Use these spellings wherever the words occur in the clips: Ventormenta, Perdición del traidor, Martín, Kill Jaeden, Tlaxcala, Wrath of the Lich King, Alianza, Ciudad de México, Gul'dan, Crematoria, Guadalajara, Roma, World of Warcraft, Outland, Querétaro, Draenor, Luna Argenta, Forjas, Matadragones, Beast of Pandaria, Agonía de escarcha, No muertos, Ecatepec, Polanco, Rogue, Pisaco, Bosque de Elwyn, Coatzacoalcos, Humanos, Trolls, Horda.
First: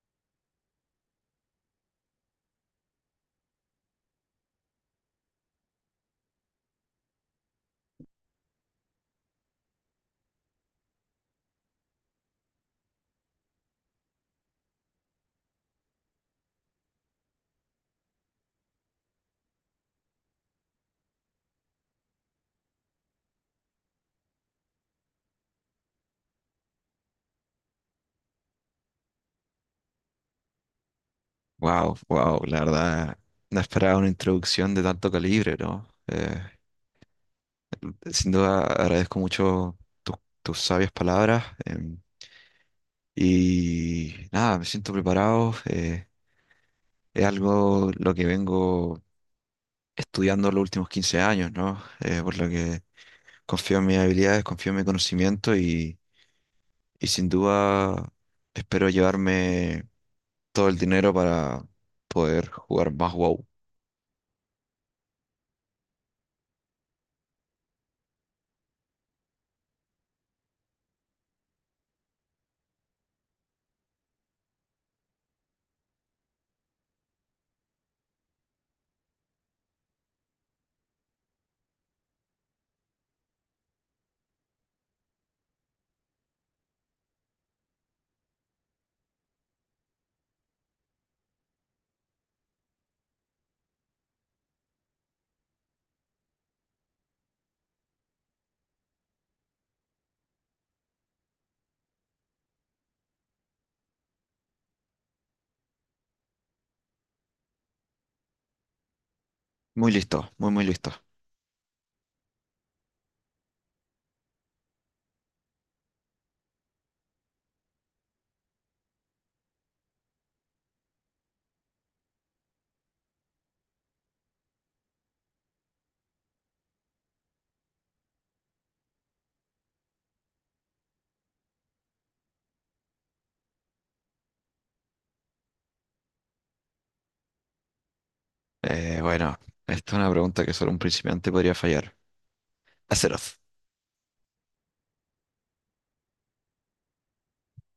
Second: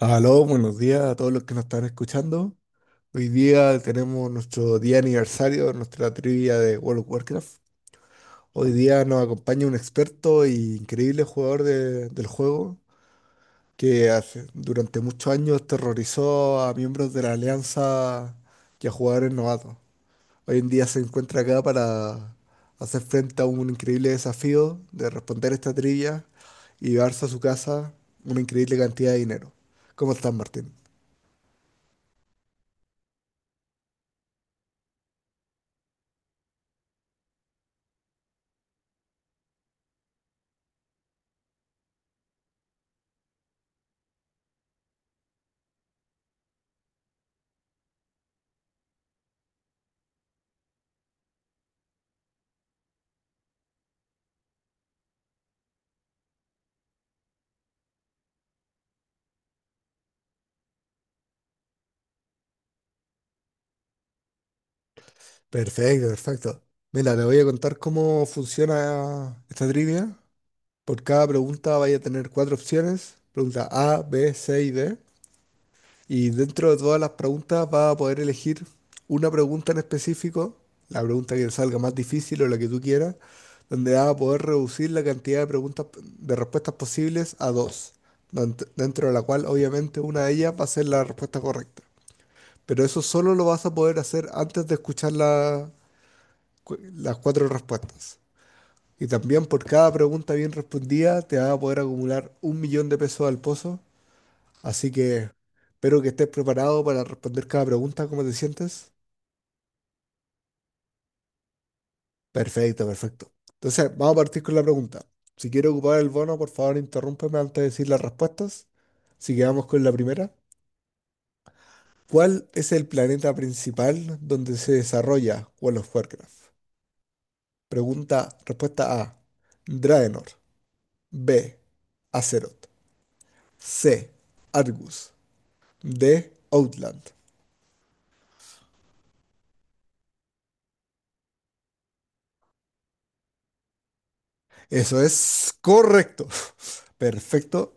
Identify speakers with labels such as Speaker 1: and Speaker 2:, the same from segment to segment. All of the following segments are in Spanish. Speaker 1: Aló, buenos días a todos los que nos están escuchando. Hoy día tenemos nuestro día aniversario, nuestra trivia de World of Warcraft. Hoy día nos acompaña un experto y increíble jugador del juego que durante muchos años terrorizó a miembros de la Alianza y a jugadores novatos. Hoy en día se encuentra acá para hacer frente a un increíble desafío de responder esta trivia y llevarse a su casa una increíble cantidad de dinero. ¿Cómo estás, Martín?
Speaker 2: Wow, wow, la verdad, no esperaba una introducción de tanto calibre, ¿no? Sin duda agradezco mucho tus tus sabias palabras. Y nada, me siento preparado. Es algo lo que vengo estudiando los últimos 15 años, ¿no? Por lo que confío en mis habilidades, confío en mi conocimiento y sin duda espero llevarme todo el dinero para poder jugar más WoW.
Speaker 1: Perfecto, perfecto. Mira, te voy a contar cómo funciona esta trivia. Por cada pregunta vaya a tener cuatro opciones. Pregunta A, B, C y D. Y dentro de todas las preguntas va a poder elegir una pregunta en específico, la pregunta que salga más difícil o la que tú quieras, donde va a poder reducir la cantidad de preguntas, de respuestas posibles a dos, dentro de la cual obviamente una de ellas va a ser la respuesta correcta. Pero eso solo lo vas a poder hacer antes de escuchar las cuatro respuestas. Y también por cada pregunta bien respondida te vas a poder acumular un millón de pesos al pozo. Así que espero que estés preparado para responder cada pregunta. ¿Cómo te sientes?
Speaker 2: Muy listo, muy, muy listo.
Speaker 1: Perfecto, perfecto. Entonces, vamos a partir con la pregunta. Si quiero ocupar el bono, por favor, interrúmpeme antes de decir las respuestas. Así que vamos con la primera. ¿Cuál es el planeta principal donde se desarrolla World of Warcraft? Pregunta, respuesta A, Draenor. B, Azeroth. C, Argus. D, Outland.
Speaker 2: Bueno, esta es una pregunta que solo un principiante podría fallar. Azeroth.
Speaker 1: Eso es correcto. Perfecto.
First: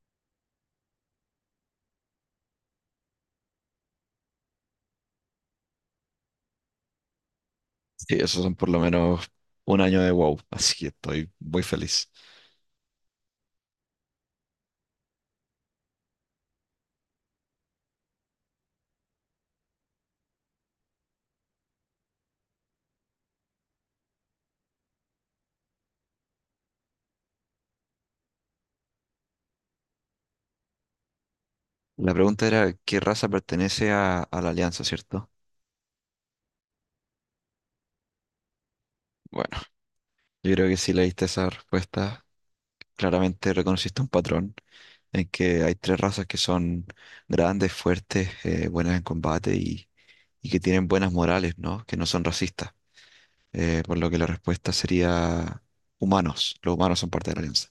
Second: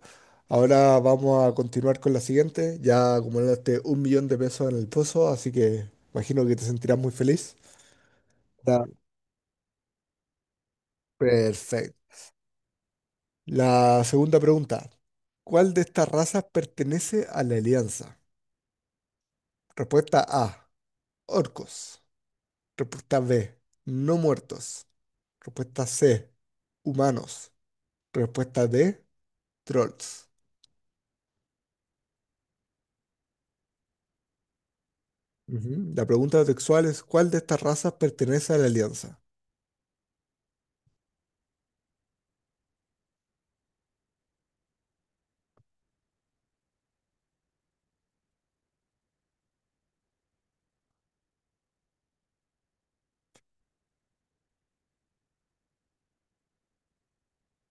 Speaker 1: Ahora vamos a continuar con la siguiente. Ya acumulaste un millón de pesos en el pozo, así que imagino que te sentirás muy feliz.
Speaker 2: Sí, esos son por lo
Speaker 1: Ya.
Speaker 2: menos un año de WoW, así que estoy muy
Speaker 1: Perfecto.
Speaker 2: feliz.
Speaker 1: La segunda pregunta. ¿Cuál de estas razas pertenece a la Alianza? Respuesta A, orcos. Respuesta B, no muertos. Respuesta C, humanos. Respuesta D, trolls.
Speaker 2: La pregunta era, ¿qué raza pertenece a la Alianza, cierto?
Speaker 1: Ujú. La pregunta textual es, ¿cuál de estas razas pertenece a la Alianza?
Speaker 2: Bueno, yo creo que si leíste esa respuesta, claramente reconociste un patrón en que hay tres razas que son grandes, fuertes, buenas en combate y que tienen buenas morales, ¿no? Que no son racistas. Por lo que la respuesta sería humanos. Los humanos son parte de la Alianza.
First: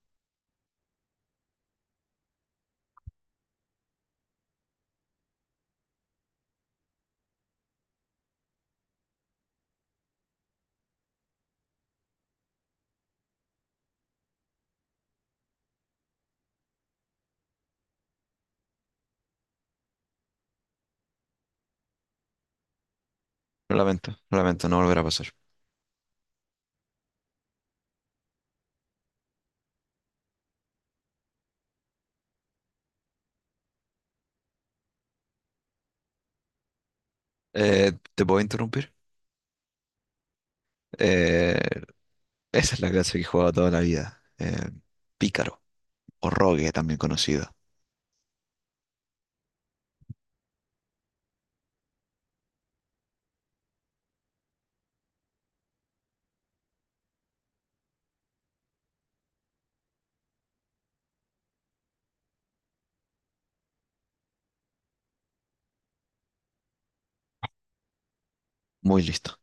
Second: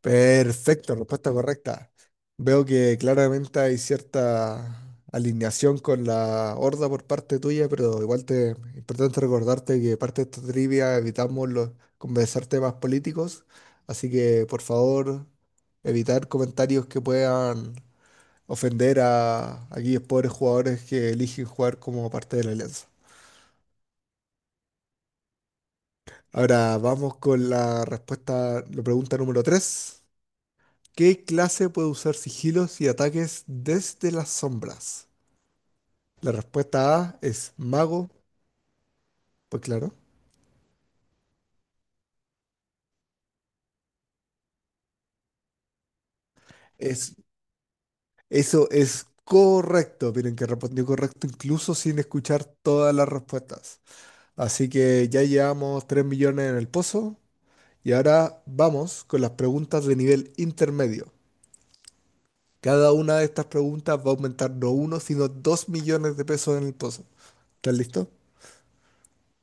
Speaker 1: Perfecto, respuesta correcta. Veo que claramente hay cierta alineación con la Horda por parte tuya, pero igual es importante recordarte que parte de esta trivia evitamos conversar temas políticos, así que por favor evitar comentarios que puedan ofender a aquellos pobres jugadores que eligen jugar como parte de la Alianza.
Speaker 2: Lamento, lamento, no volverá a pasar.
Speaker 1: Ahora vamos con la pregunta número 3. ¿Qué clase puede usar sigilos y ataques desde las sombras? La respuesta A es mago.
Speaker 2: ¿Te puedo interrumpir?
Speaker 1: Pues claro.
Speaker 2: Eh, esa es la clase que he jugado toda la vida. Pícaro, o Rogue, también
Speaker 1: Es,
Speaker 2: conocido.
Speaker 1: eso es correcto. Miren que respondió correcto incluso sin escuchar todas las respuestas. Así que ya llevamos 3 millones en el pozo y ahora vamos con las preguntas de nivel intermedio. Cada una de estas preguntas va a aumentar no uno, sino 2 millones de pesos en el pozo. ¿Estás listo?
Speaker 2: Muy listo.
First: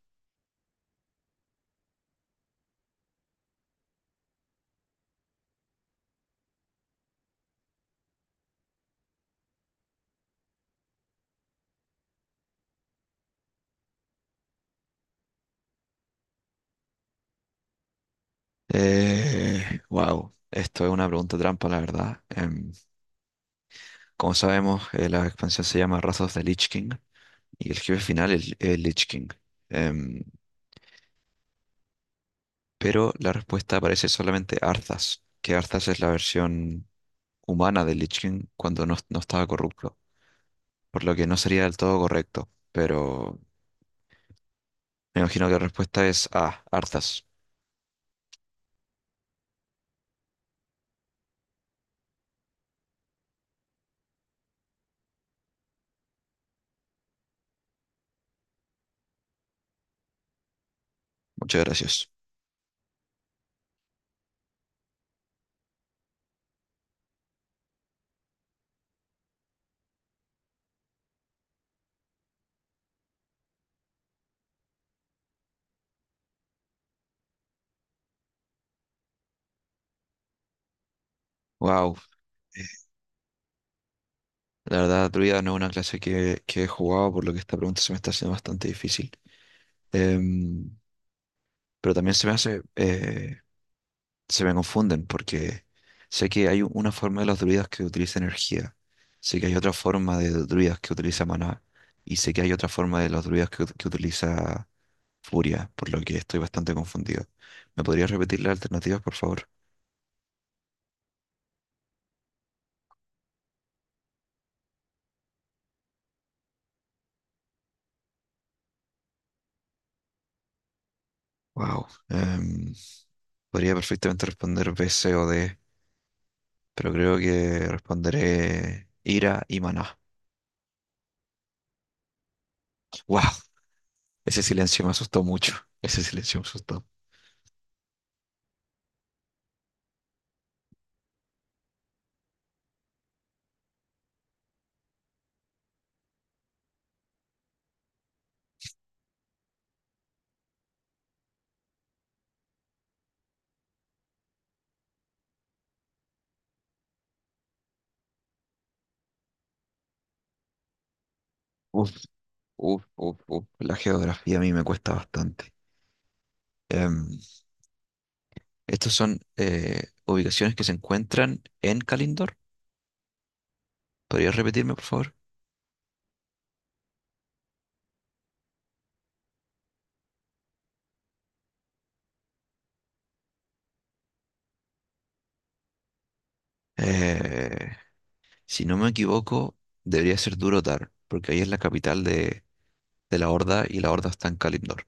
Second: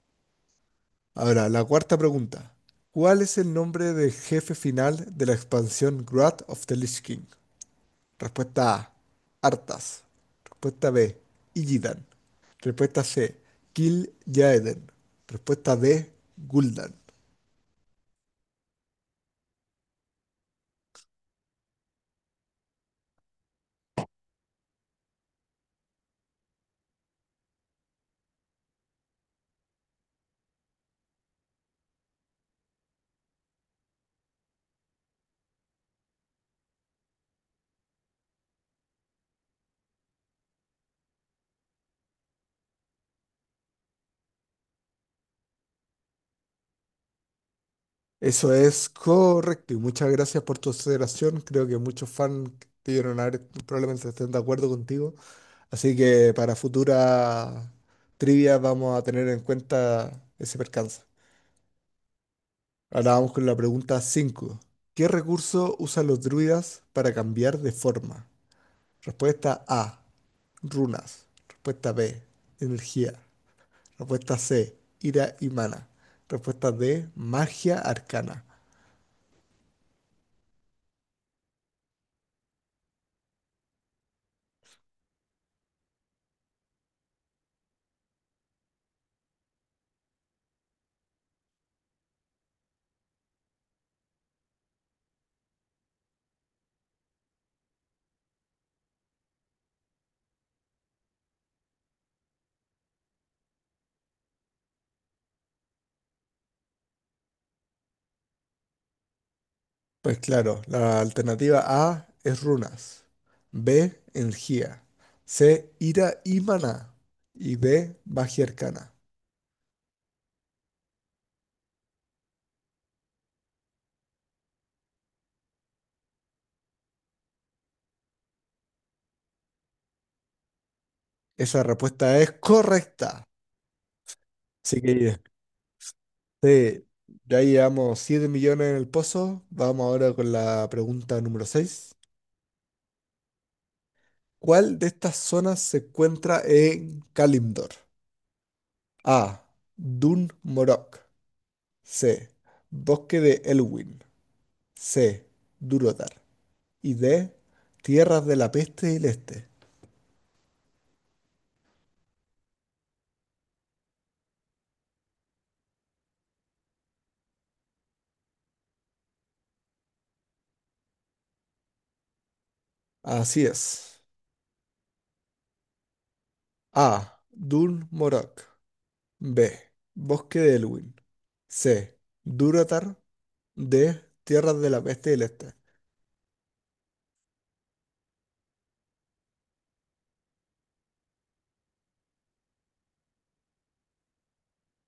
Speaker 1: Ahora, la cuarta pregunta. ¿Cuál es el nombre del jefe final de la expansión Wrath of the Lich King? Respuesta A, Arthas. Respuesta B, Illidan. Respuesta C, Kill Jaeden. Respuesta D, Gul'dan.
Speaker 2: Wow, esto es una pregunta trampa, la verdad. Como sabemos, la expansión se llama Wrath of the Lich King y el jefe final es el Lich King. Em, pero la respuesta aparece solamente Arthas, que Arthas es la versión humana del Lich King cuando no, no estaba corrupto, por lo que no sería del todo correcto. Pero me imagino que la respuesta es A, Arthas.
Speaker 1: Eso es correcto y muchas gracias por tu consideración. Creo que muchos fans de Iron probablemente estén de acuerdo contigo. Así que para futuras trivias vamos a tener en cuenta ese percance.
Speaker 2: Muchas gracias.
Speaker 1: Ahora vamos con la pregunta 5. ¿Qué recurso usan los druidas para cambiar de forma? Respuesta A, runas. Respuesta B, energía. Respuesta C, ira y mana. Respuesta D, magia arcana.
Speaker 2: Wow, la verdad, Druida no es una clase que he jugado, por lo que esta pregunta se me está haciendo bastante difícil. Em, pero también se me hace. Se me confunden porque sé que hay una forma de los druidas que utiliza energía, sé que hay otra forma de druidas que utiliza maná y sé que hay otra forma de los druidas que utiliza furia, por lo que estoy bastante confundido. ¿Me podrías repetir las alternativas, por favor?
Speaker 1: Pues claro, la alternativa A es runas. B, energía. C, ira y mana. Y D, magia arcana.
Speaker 2: Wow, podría perfectamente responder B, C o D, pero creo que responderé ira y maná.
Speaker 1: Esa respuesta es correcta.
Speaker 2: Wow. Ese
Speaker 1: Así
Speaker 2: silencio me
Speaker 1: que
Speaker 2: asustó mucho. Ese silencio me asustó.
Speaker 1: sí, ya llevamos 7 millones en el pozo. Vamos ahora con la pregunta número seis. ¿Cuál de estas zonas se encuentra en Kalimdor? A, Dun Morok. C, Bosque de Elwyn. C, Durotar. Y D, Tierras de la Peste y el Este.
Speaker 2: Uf, uf, uf, uf. La geografía a mí me cuesta bastante. Em, Estas son ubicaciones que se encuentran en Kalindor.
Speaker 1: Así es.
Speaker 2: ¿Podrías repetirme, por favor?
Speaker 1: A, Dun Morok. B, Bosque de Elwyn. C, Durotar. De Tierras de la Peste del Este.
Speaker 2: Eh, si no me equivoco, debería ser Durotar, porque ahí es la capital de la Horda y la Horda está en Kalindor.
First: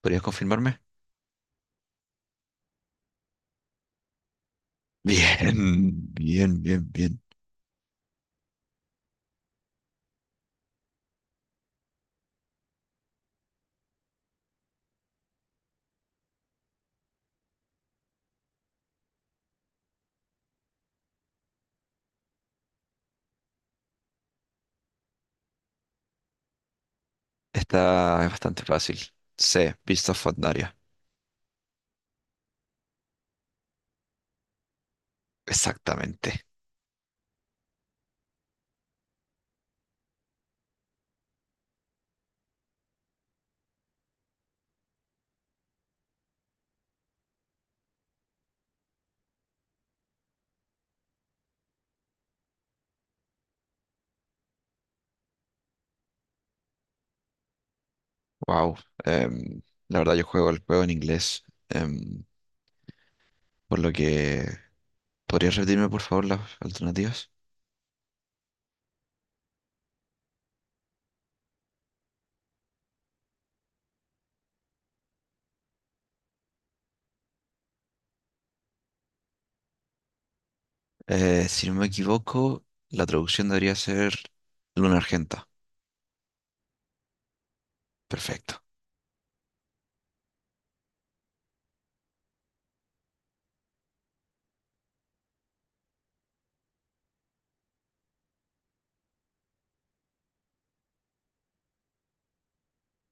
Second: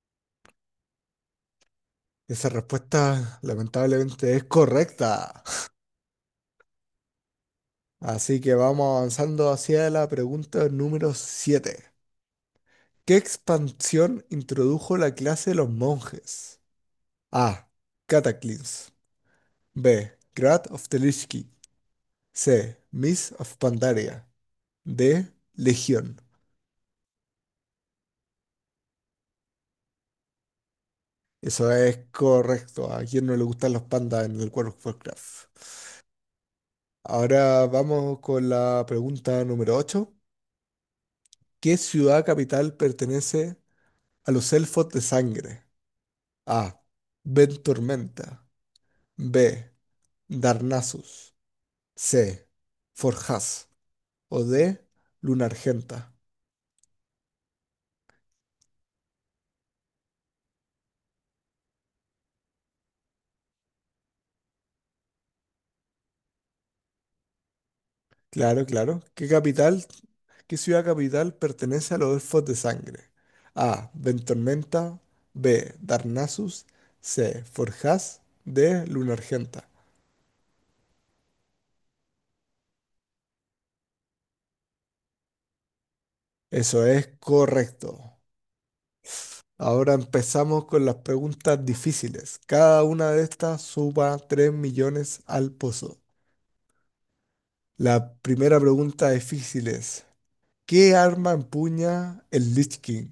Speaker 2: ¿Podrías confirmarme?
Speaker 1: Esa respuesta lamentablemente es correcta.
Speaker 2: Bien, bien, bien, bien.
Speaker 1: Así que vamos avanzando hacia la pregunta número 7. ¿Qué expansión introdujo la clase de los monjes? A, Cataclysm. B, Grad of Telishki. C, Miss of Pandaria. D, Legión.
Speaker 2: Esta es bastante fácil. C, Beast of Pandaria.
Speaker 1: Eso es correcto. ¿A quién no le gustan los pandas en el World of Warcraft?
Speaker 2: Exactamente.
Speaker 1: Ahora vamos con la pregunta número 8. ¿Qué ciudad capital pertenece a los elfos de sangre? A, Ventormenta. B, Darnassus. C, Forjas. O D, Luna Argenta.
Speaker 2: Wow. Em, la verdad, yo juego el juego en inglés, em, por lo que... ¿Podrías repetirme, por favor, las alternativas?
Speaker 1: Claro, claro. ¿Qué qué ciudad capital pertenece a los elfos de sangre? A, Ventormenta. B, Darnassus. C, Forjas. D, Luna Argenta.
Speaker 2: Si no me equivoco, la traducción debería ser Luna Argenta.
Speaker 1: Eso es correcto.
Speaker 2: Perfecto.
Speaker 1: Ahora empezamos con las preguntas difíciles. Cada una de estas suba 3 millones al pozo. La primera pregunta difícil es, ¿qué arma empuña el Lich King?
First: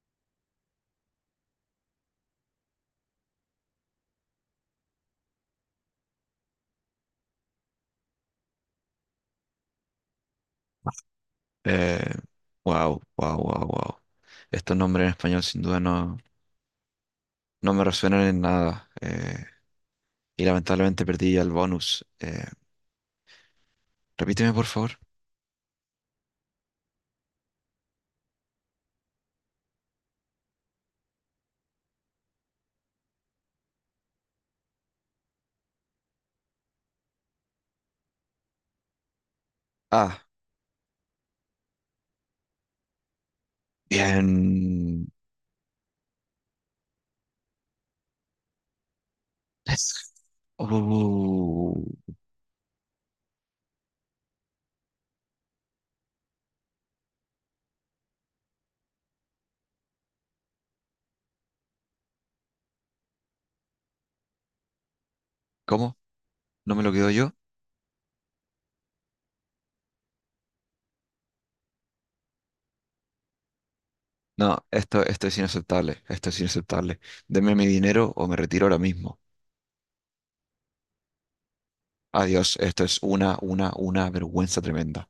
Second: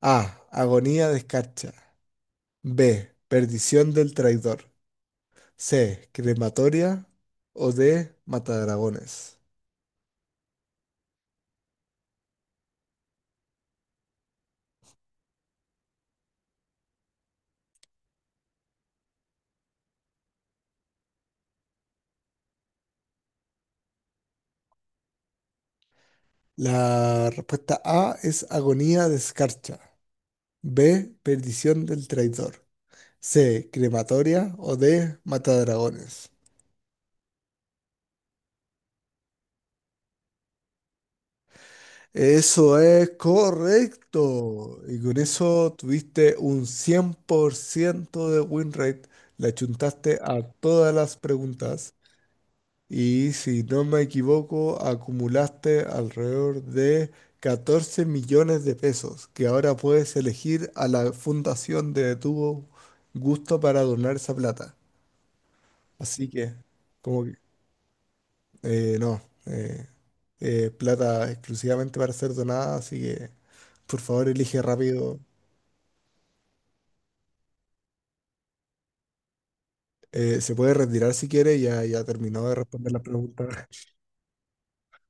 Speaker 1: A, Agonía de escarcha. B, Perdición del traidor. C, Crematoria. O D, Matadragones.
Speaker 2: Eh, wow, wow, wow, wow. Estos nombres en español sin duda no, no me resuenan en nada. Y lamentablemente perdí el bonus. Repíteme, por favor.
Speaker 1: La respuesta A es agonía de escarcha. B, Perdición del traidor. C, Crematoria. O D, Matadragones.
Speaker 2: Ah,
Speaker 1: Eso es correcto. Y
Speaker 2: bien.
Speaker 1: con eso tuviste un 100% de win rate. Le
Speaker 2: Es-
Speaker 1: achuntaste a todas las
Speaker 2: Uh,
Speaker 1: preguntas. Y si no me equivoco, acumulaste alrededor de 14 millones de pesos que ahora puedes elegir a la fundación de tu gusto para donar esa plata.
Speaker 2: ¿cómo?
Speaker 1: Así que,
Speaker 2: ¿No me lo quedo
Speaker 1: como
Speaker 2: yo?
Speaker 1: no, plata exclusivamente para ser donada, así que por favor elige
Speaker 2: No, esto,
Speaker 1: rápido.
Speaker 2: esto es inaceptable. Esto es inaceptable. Deme mi dinero o me retiro ahora mismo.
Speaker 1: Se puede retirar si quiere, ya terminó de
Speaker 2: Adiós, esto
Speaker 1: responder
Speaker 2: es
Speaker 1: la pregunta.
Speaker 2: una vergüenza tremenda.